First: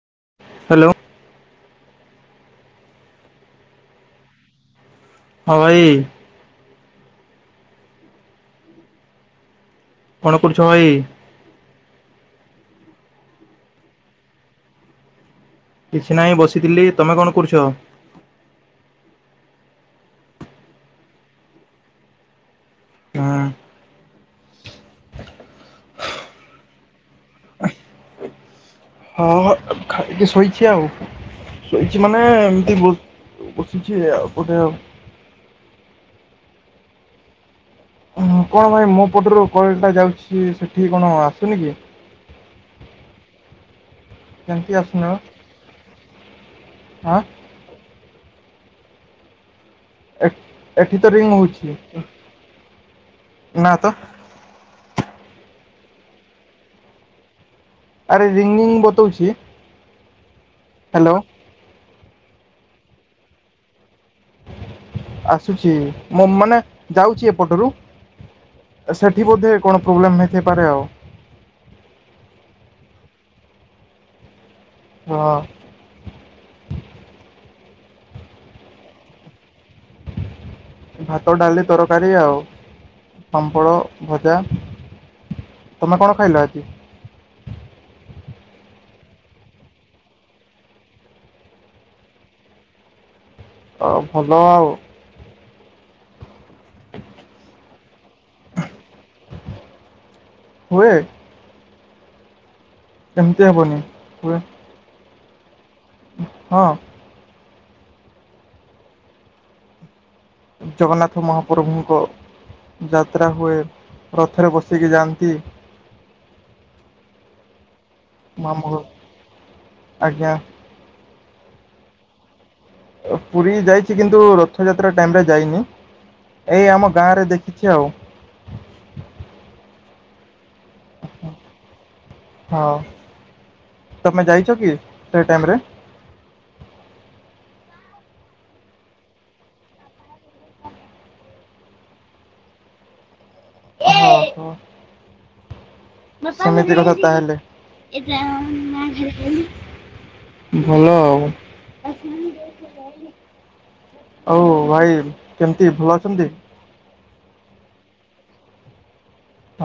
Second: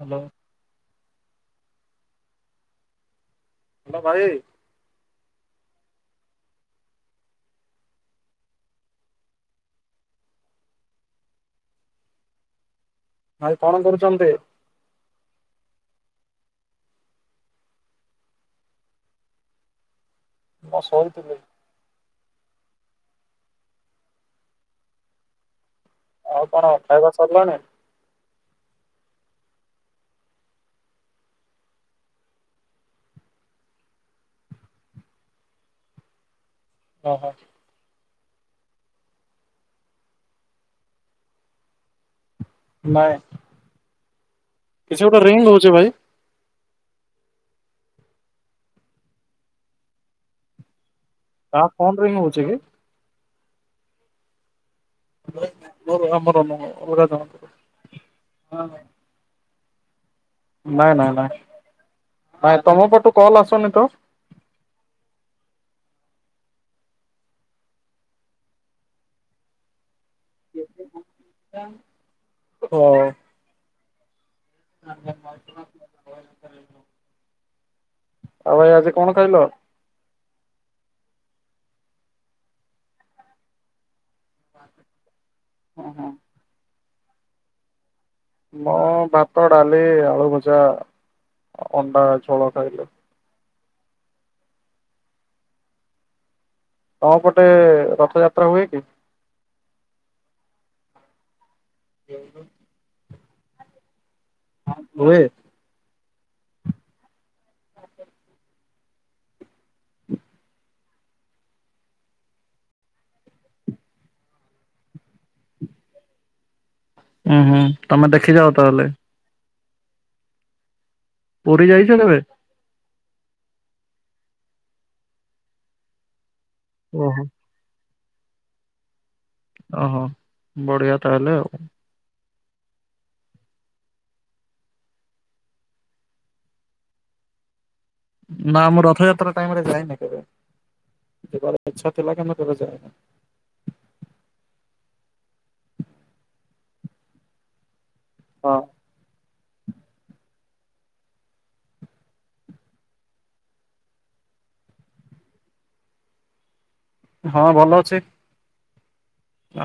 Hello. Hello. Hello ଭାଇ। ହଁ ଭାଇ। କଣ କରୁଛ ଭାଇ? ଭାଇ କଣ କରୁଛନ୍ତି? କିଛି ନାହିଁ ବସିଥିଲି। ତମେ କଣ କରୁଛ? ମୁଁ ଶୋଇଥିଲି। ହୁଁ। ଆଉ କଣ ଖାଇବା ସରିଲାଣି? ହଁହଁ ଖାଇକି ଶୋଇଛି ଆଉ। ଶୋଇଛି ମାନେ ଏମିତି ବସିଛି ଆଉ ଗୋଟେ। ଓ ହୋ। କଣ ଭାଇ ମୋ ପଟରୁ କଲଟା ଯାଉଛି ସେଠି କଣ ଆସୁନି କି? ନାଇଁ। କେମିତି କିଛି ଆସିଲ ଗୋଟେ ରିଙ୍ଗ ହଉଛି ଭାଇ ଆଁ। ଏଠି ତ ରିଙ୍ଗ କାହା ଫୋନ ହଉଛି। ରିଙ୍ଗ ହଉଛି କି? ନା ତ। ମୋ ଆମର ନ ଅଲଗା ଜଣକର। ଆରେ ରିଙ୍ଗିଙ୍ଗ ବତଉଛି। ନାଇଁ ନାଇଁ ହ୍ୟାଲୋ ନାଇଁ ନାଇଁ ତମ ପଟୁ କଲ୍ ଆସନି ତ। ଆସୁଛି ମୁଁ ମାନେ ଯାଉଛି ଏପଟରୁ। ସେଠି ବୋଧେ କଣ ପ୍ରୋବ୍ଲେମ୍ ହେଇଥାଇପାରେ ଆଉ। ହଁ। ହଁ। ଆଉ ଭାଇ ଆଜି କଣ ଖାଇଲ? ଭାତ, ଡାଲି, ତରକାରୀ ଆଉ ପାମ୍ପଡ ଭଜା। ତମେ କଣ ଖାଇଲ? ମୁଁ ଭାତ, ଡାଲି, ଆଳୁ ଭଜା, ଅଣ୍ଡା ଝୋଳ ଖାଇଲି। ଅ ଭଲ ଆଉ। ତମ ପଟେ ରଥଯାତ୍ରା ହୁଏ କି? ହୁଏ। [unintelligible] ଏମିତି ହେବନି ହୁଏ। ହଁ ହୁଏ। ହଁ। ହୁଁ ଜଗନ୍ନାଥ ମହାପ୍ରଭୁଙ୍କ ଯାତ୍ରା ହୁଏ। ରଥରେ ବସିକି ଯାଆନ୍ତି। ହୁଁ ହୁଁ। ତମେ ଦେଖି ଯାଅ ମାମୁଁ ଘର ତାହେଲେ ଆଜ୍ଞା। ପୁରୀ ଯାଇଛ କେବେ। ପୁରୀ ଯାଇଛି କିନ୍ତୁ ରଥଯାତ୍ରା ଟାଇମ ରେ ଯାଇନି ଏଇ ଆମ ଓହୋ ଗାଁ ରେ ଦେଖ ଖିଛି ଆଉ। ଓହୋ ବଢିଆ ତାହେଲେ ଆଉ। ହଁ ତମେ ଯାଇଛ କି ସେ ଟାଇମରେ। ନା ଆମର ରଥଯାତ୍ରା ଟାଇମ୍ ରେ ଯାଇନି କେବେ ଯିବାର ଇଚ୍ଛା ଥିଲା କିନ୍ତୁ କେବେ ଯାଇନି। ଓ ହୋ। ସେମିତି କଥା ତା ହେଲେ। ହଁ। ଭଲ ଆଉ। ଆଉ ଭାଇ କେମିତି ଭଲ ଅଛନ୍ତି। ହଁ ଭଲ ଅଛି।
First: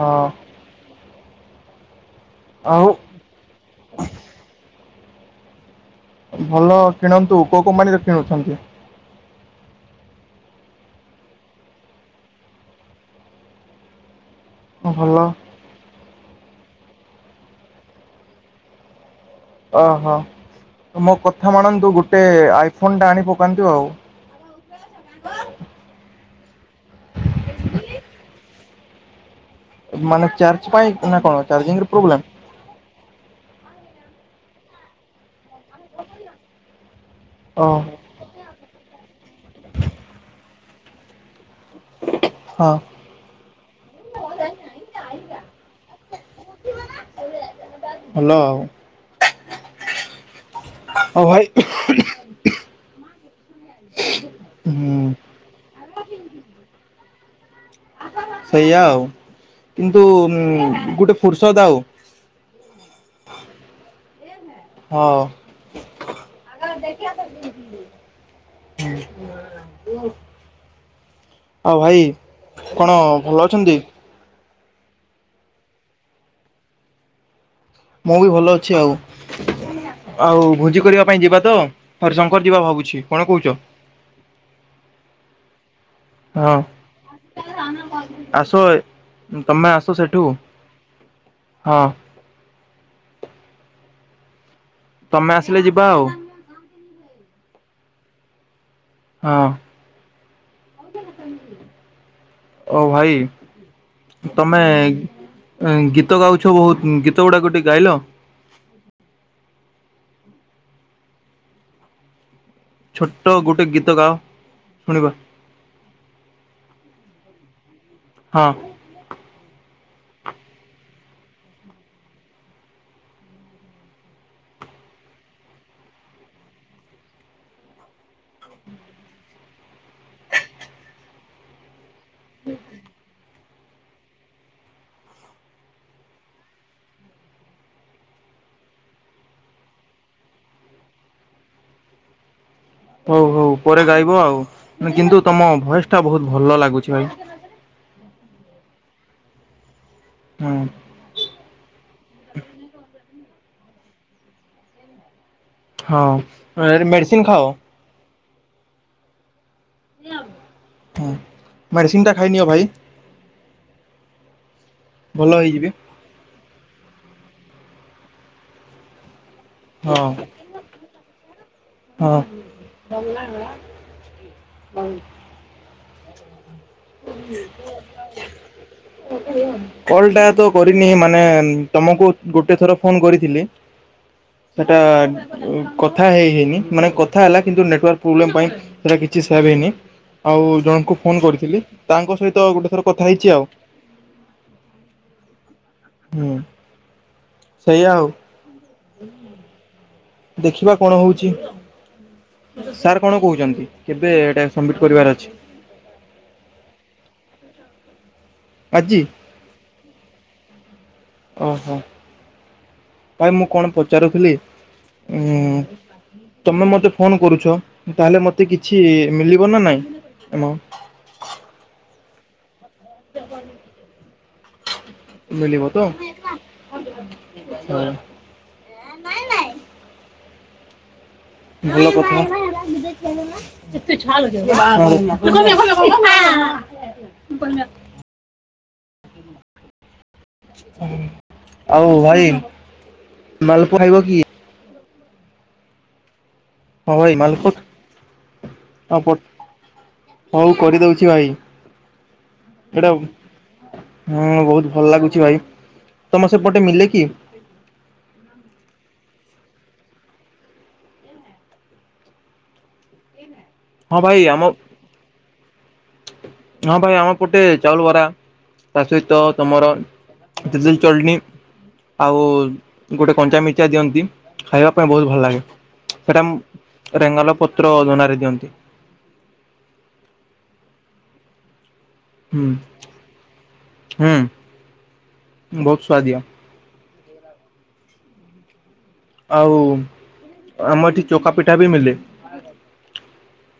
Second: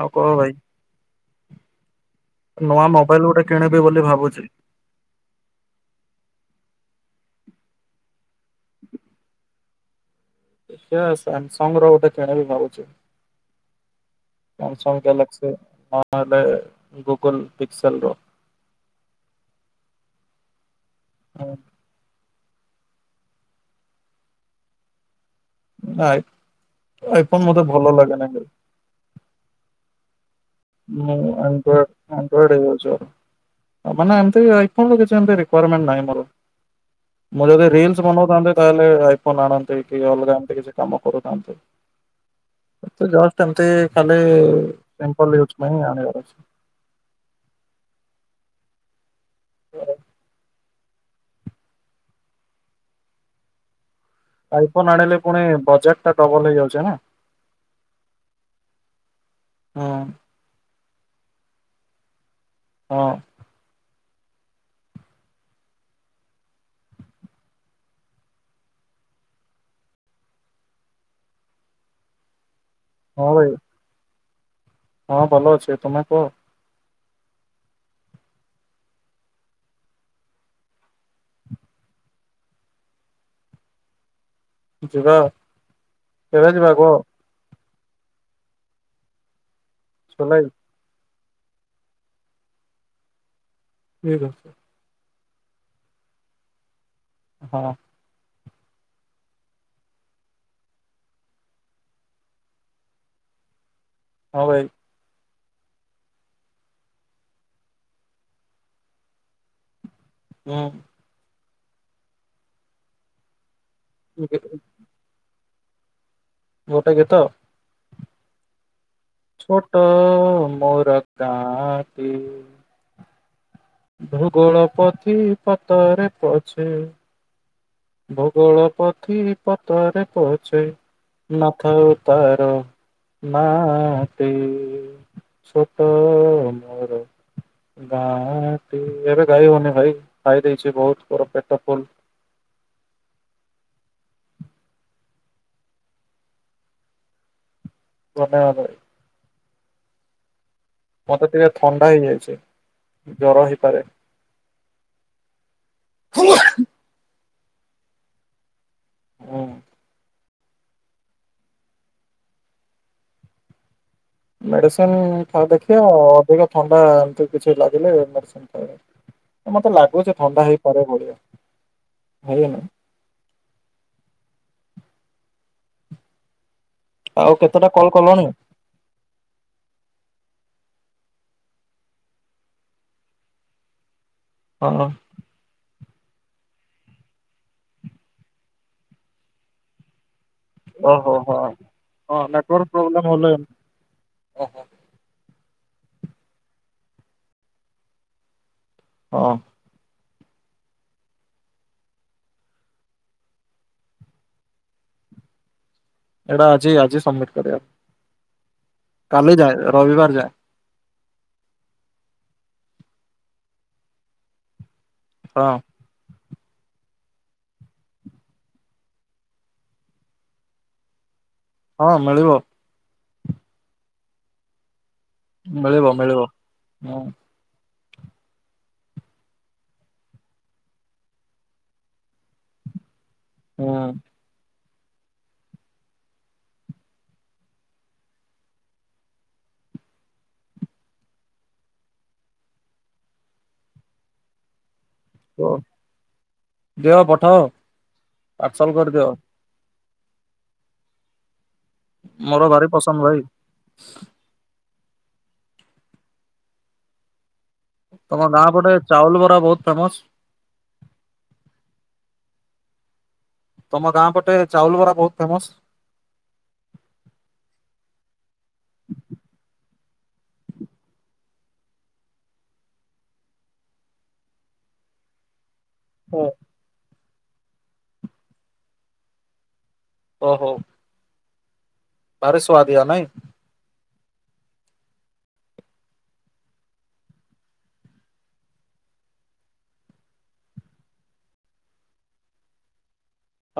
ଆଉ କହ ଭାଇ‌। ନୂଆ ଆଉ ମୋବାଇଲ ଗୋଟେ କିଣିବି ବୋଲି ଭାବୁଛି। ଭଲ କିଣନ୍ତୁ କୋଉ କମ୍ପାନୀର କିଣୁଛନ୍ତି। ଦେଖିବା ସାମସଙ୍ଗ୍ ର ଗୋଟେ କିଣବି ଭାବୁଚି। ସାମସଙ୍ଗ୍ ଭଲ ଗ୍ୟାଲେକ୍ସି ନହେଲେ ଗୁଗଲ ପିକ୍ସସେଲ ର। ଓହୋ ମୋ କଥା ମାନନ୍ତୁ ଗୋଟେ ଆଇଫୋନ ଟା ଆଣି ପକାନ୍ତୁ ଆଉ। ନାଇ ଆଇଫୋନ୍ ମତେ ଭଲ ଲାଗେ ନାହିଁ। ମାନେ ଚାର୍ଜ ପାଇ ମୁଁ ନା କଣ ଆଣ୍ଡ୍ରଏଡ ଚାର୍ଜିଂରେ ପ୍ରୋବ୍ଲେମ୍। ଆଣ୍ଡ୍ରଏଡ ୟୁଜର ମାନେ ଏମତି ଆଇ ଫୋନ ର କିଛି ଏମତି ରିକୁଆରମେଣ୍ଟ୍ ନାହିଁ ମୋର। ମୁଁ ଯଦି ଓହୋ ରିଲସ୍ ବନଉଥାନ୍ନ୍ତି ତାହେଲେ ଆଇଫୋନ୍ ଆଣନ୍ତି କି ଅଲଗା ଏମତି କିଛି କାମ କରୁଥାନ୍ତି। ହଁ। ସେ ଜଷ୍ଟ୍ ଏମତି ଖାଲି ସିମ୍ପଲ ଇୟୁଯୁ ପାଇଁ ଆଣିବାର ଅଛି। ହା ଲୋ। [inaudible] ହଁ ଭାଇ। ଆଇଫୋନ୍ ହୁଁ ଆଣିଲେ ପୁଣି ବଜେଟ୍ ଟା ଡବଲ ହେଇଯାଉଛି ନା। ସେଇଆା ଆଉ ହଁ କିନ୍ତୁ ଗୋଟେ ଫୁର୍ସଦ୍ ଆଉ‌। ହଁ। ହଁ। ଆଗ ଦେଖିଆସୁଚି ହୁଁ ଆଉ ଭାଇ କଣ ହଁ ଭଲ ଭାଇ ଅଛନ୍ତି। ହଁ ଭଲ ଅଛି ତୁମେ କୁହ। ମୁଁ ବି ଭଲ ଅଛି ଆଉ। ଆଉ ଭୋଜି କରିବା ପାଇଁ ଯିବା ତ ହରିଶଙ୍କର ଯିବା ଭାବୁଛି କଣ କହୁଛ। ଜିବା। ହଁ ଆସ ଏ ତମେ ଆସ। ତ ସେଠୁ ଜୁଲାଇ ହଁ। ଠିକ୍ ଅଛି। ତମେ ଆସିଲେ ଯିବା ଆଉ। ହଁ। ହଁ ଓ ଭାଇ। ହଁ ତମେ ଭାଇ ଏଁ ଗୀତ ଗାଉଛ ବହୁତ ଗୀତ ଗୁଡାକ ଗୋଟେ ଗାଇଲ। ମୁଁ। ଛୋଟ ଗୋଟେ ଗୀତ ଗାଅ ଶୁଣିବା। ଗୋଟେ ଗିତ। ହଁ। ଛୋଟ ମୋର ଗାଁ ଟି। ଭୂଗୋଳ ପୋଥି ପତରେ ପଛେ। ଭୂଗୋଳ ପୋଥି ପତ ରେ ପଛେ ନ ଥାଉ ତା ର ନାଁ ଟି ଛୋଟ ମୋର ଗାଁ ଟି ଏବେ ଗାଇ ହବନି ଭାଇ ଖାଇ ଦେଇଛି ବହୁତ୍ ମୋର ପେଟ ଫୁଲ ହଉ ହଉ ପରେ ଗାଇବ ଆଉ କିନ୍ତୁ ତମ ଭଏସ୍ ଟା ବହୁତ ଭଲ ଲାଗୁଛି ଭାଇ ଧନ୍ୟବାଦ ଭାଇ। ହଁ। ମତେ ଟିକେ ଥଣ୍ଡା ହେଇଯାଇଛି ଜର ହେଇପାରେ ହଁ ମେଡ଼ିସିନ ଖାଅ। ହଁ। ହଁ ମେଡ଼ିସିନ୍ ଟା ଖାଇନିଅ ଭାଇ ମେଡ଼ିସିନ ଭଲ ଥାଉ ହେଇଯିବେ। ଦେଖିବା ଅଧିକ ଥଣ୍ଡା ଏମତି କିଛି ଲାଗିଲେ ମେଡ଼ିସିନ୍ ଖାଇବା ମତେ ହଁ ଲାଗୁଛି ଥଣ୍ଡା ହେଇପାରେ ବଢିଆ ହଁ। [unintelligible] ଆଉ କେତେଟା କଲ୍ କଲଣି? କଲ ଟା ତ କରିନି ମାନେ ତମକୁ ଗୋଟେ ଥର ଫୋନ କରିଥିଲି ସେଟା ହଁ କଥା ହେଇ ହେଇନି ମାନେ କଥା ହେଲା କିନ୍ତୁ ନେଟାର୍ ପ୍ରୋବ୍ଲେମ ପାଇଁ ସେଟା କିଛି ସେଭ୍ ହେଇନି ଆଉ ଜଣଙ୍କୁ ଓହୋ ଫୋନ ହଁ କରିଥିଲି ହଁ ତାଙ୍କ ସହିତ ନେଟୱାର୍କ ଗୋଟେ ଥର ପ୍ରୋବ୍ଲେମ କଥା ହେଲେ ହେଇଛି ଆଉ ଓହୋ ହୁଁ ସେଇୟା ଆଉ ହଁ। ଦେଖିବା କଣ ହଉଛି ସାର୍ କଣ କହୁଛନ୍ତି କେବେ ଏଟା ସମ୍ଵିଟ୍ ପରିବାର ଅଛି? ଏଇଟା ଆଜି ଆଜି ସବମିଟ୍ କରିବା ଆଜି? କାଲି ଯାଏ ରବିବାର ଯାଏ ଓହୋ। ଭାଇ ମୁଁ କଣ ପଚାରୁଥିଲି? ଉଁ ହଁ। ତମେ ମତେ ଫୋନ କରୁଛ ତାହେଲେ ମତେ କିଛି ମିଳିବ ନା ନାଇଁ ଏମାଓନ୍ଟ ହଁ ମିଳିବ। ମିଳିବ ତ? ଆ ହୁଁ [unintelligible] ଭଲ କଥା ହୁଁ [unintelligible] [unintelligible] ସେ [unintelligible] ଆଉ ଭାଇ ମାଲପୁଆ ଖାଇବ କି? ହ ହଁ ଦିଅ ଭାଇ ପଠାଅ ମାଲପୁଆ ପାର୍ସଲ ହଁ ପ କରିଦିଅ ହଉ କରିଦଉଛି ଭାଇ ମୋର ଭାରି ଏଇଟା ପସନ୍ଦ ଭାଇ ହୁଁ ବହୁତ ଭଲ ଲାଗୁଛି ଭାଇ ତମ ସେପଟେ ମିଲେ କି? ତମ ଗାଁ ପଟେ ଚାଉଲ ବରା ବହୁତ ଫେମସ ତମ ହଁ ଗାଁ ଭାଇ ପଟେ ଆମ ଚାଉଲ ବରା ବହୁତ ଫେମସ ହଁ ଭାଇ ଆମର ପଟେ ଚାଉଲ ବରା ତା ସହିତ ତମର [unintelligible] କିଛିଦିନ ଚଲଣି [unintelligible] ଆଉ ଗୋଟେ କଞ୍ଚା ମିର୍ଚା ଦିଅନ୍ତି ଖାଇବା ପାଇଁ ବହୁତ ଭଲ ଲାଗେ ଓ ସେଟା ରେଙ୍ଗାଲ ପତ୍ର ଦନାରେ ଦିଅନ୍ତି ଓହୋ। ଭାରି ସୁଆଦିଆ ନାଇଁ ହଁ ହୁଁ ବହୁତ ସୁଆଦିଆ ଆଉ ଆମ ଏଠି ଚକାପିଠା ବି ମିଲେ।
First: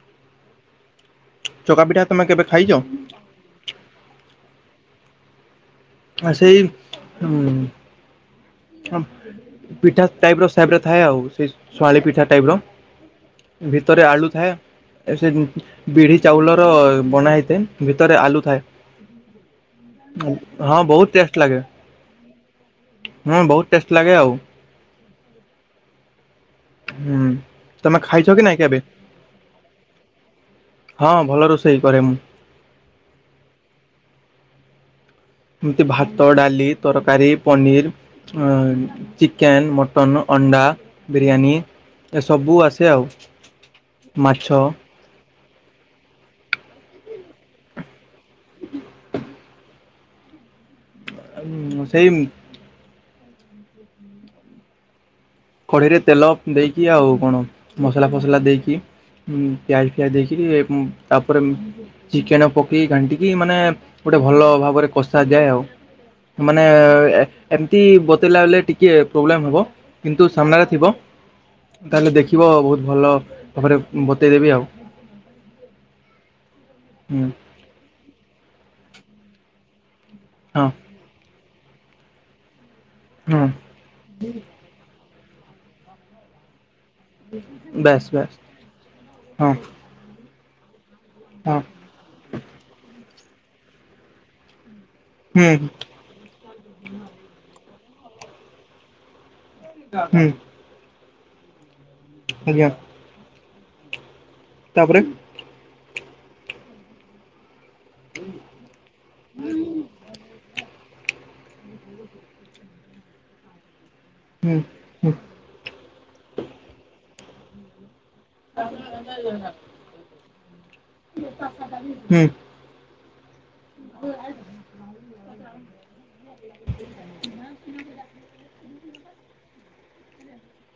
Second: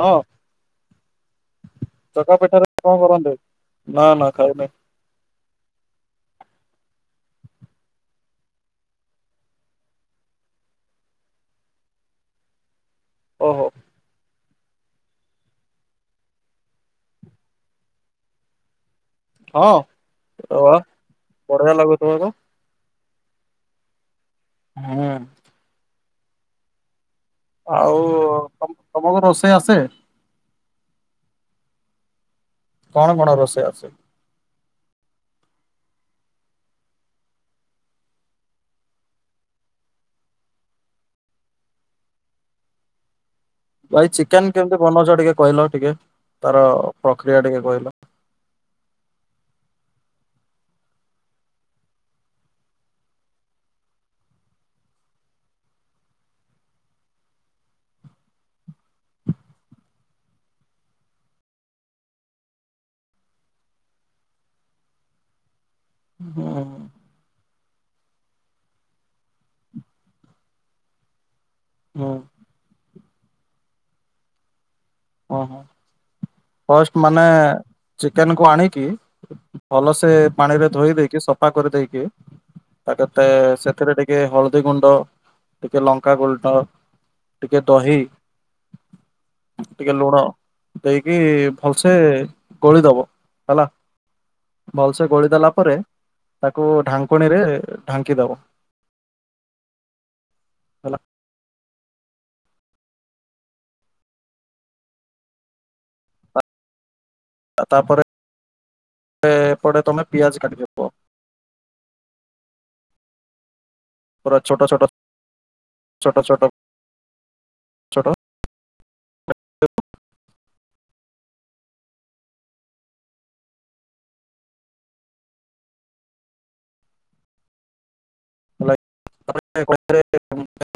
ହଁ। ଚକା ପିଠା ତମେ ଚକା କେବେ ପିଠାରେ ଖାଇଛ? କଣ କରନ୍ତେ? ହଁ ହଁ [unintelligible] ଆ ସେଇ ଉଁ ହ ପିଠା ଟାଇପ ର ସେବରେ ଥାଏ ଆଉ ସେଇ ଶଳି ପିଠା ଟାଇପ ର। ଓହୋ ଭିତରେ ଆଳୁ ଥାଏ। ସେ ବିଢି ଚାଉଳର ବନା ହେଇଥାଏ ଭିତରେ ଆଲୁ ଥାଏ। ହଁ ର ହଁ ବହୁତ ବଢିଆ ଲାଗୁଥିବ ତ। ହଁ ବହୁତ ଟେଷ୍ଟ ଲାଗେ ଆଉ। ହୁଁ। ହୁଁ। ତମେ ଆଉ ଖାଇଛ କି ନାଇଁ କେବେ? ତମକୁ ରୋଷେଇ ଆସେ? ହଁ ଭଲ ରୋଷେଇ କରେ ମୁଁ। କଣ କଣ ରୋଷେଇ ଆସେ? ଏମିତି ଭାତ ଡାଲି ତରକାରୀ ପନିର। ହଁ ଚିକେନ ମଟନ ଅଣ୍ଡା ବିରିୟାନୀ। ସବୁ ଆସେ ଆଉ। ଭାଇ ମାଛ ଚିକେନ କେମିତି ବନଉଛ ଟିକେ କହିଲ ଟିକେ ତାର ପ୍ରକ୍ରିୟା ଟିକେ କହିଲ? [inaudible] ହୁଁ ସେଇ [inaudible] କଢେଇରେ ତେଲ ଦେଇକି ଆଉ କଣ ମସଲା ଫସଲା ଦେଇକି ପିଆଜ ପିଆଜ ଦେଇକିରି ତାପରେ ଚିକେନ ପକେଇ ଘାଣ୍ଟିକି ମାନେ ଗୋଟେ ଭଲ ଭାବରେ କଷା ଯାଏ ଆଉ। ହୁଁ ମାନେ ଏମିତି ବତେଇଲା ବଲେ ଟିକେ ପ୍ରୋବ୍ଲେମ୍ ହେବ। କିନ୍ତୁ ସାମ୍ନାରେ ଥିବ ହୁଁ ତାହେଲେ ଦେଖିବ ବହୁତ ଭଲ ଭାବରେ ବତେଇଦେବି ଆଉ। ଓହୋ ପଷ୍ଟ ମାନେ ହୁଁ ଚିକେନ କୁ ଆଣିକି ଭଲସେ ପାଣି ହଁ ରେ ଧୋଇ ଦେଇକି ସଫା କରିଦେଇକି ଆ ତତେ ହଁ ସେଥିରେ ଟିକେ ହଳଦୀ ଗୁଣ୍ଡ ଟିକେ ଲଙ୍କା ଗୁଲଣ୍ଡ ବେଶ ବେଶ ହଁ। ଟିକେ ଲୁଣ ଦେଇକି ହଁ ଭଲସେ ଗୋଳେଇଦବ ହେଲା। ଭଲସେ ଗୋଳେଇଦେଲା ହୁଁ ପରେ ତାକୁ ଢାଙ୍କୁଣୀରେ ଢାଙ୍କି ଦବ। ହୁଁ। ହେଲା ଆଜ୍ଞା। ତାପରେ ଆ ତାପରେ ଏପଟେ ତମେ ପିଆଜ କାଟିଦବ। [inaudible] ପୁରା ହୁଁ ଛୋଟ ଛୋଟ ହୁଁ ଛୋଟ ଛୋଟ ଛୋଟ [unintelligible] ହୁଁ। [inaudible] [inaudible]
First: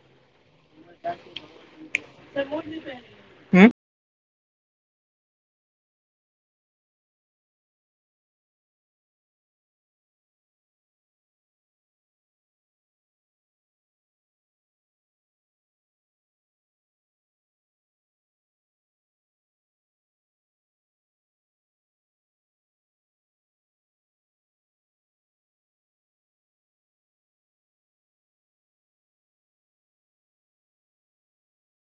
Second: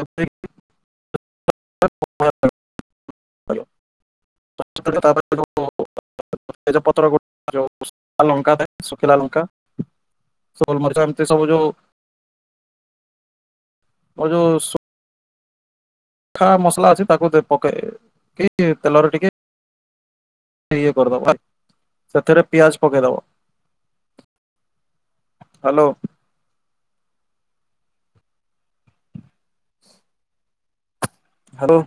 [inaudible] [inaudible] ତେଜପତ୍ର ଗ ଲଙ୍କା ଥାଏ ଶୁଖିଲା ଲଙ୍କା ସୋଲ ମଛ ଏମତି ସବୁ ଯୋଉ ମୁଁ ଯଉ ଖା ମସଲା ଅଛି ତାକୁ ପକେଇ କି ତେଲରେ ଟିକେ ଇଏ କରିଦବ ସେଥିରେ ପିଆଜ ପକେଇଦବ। ହାଲୋ। ହାଲୋ।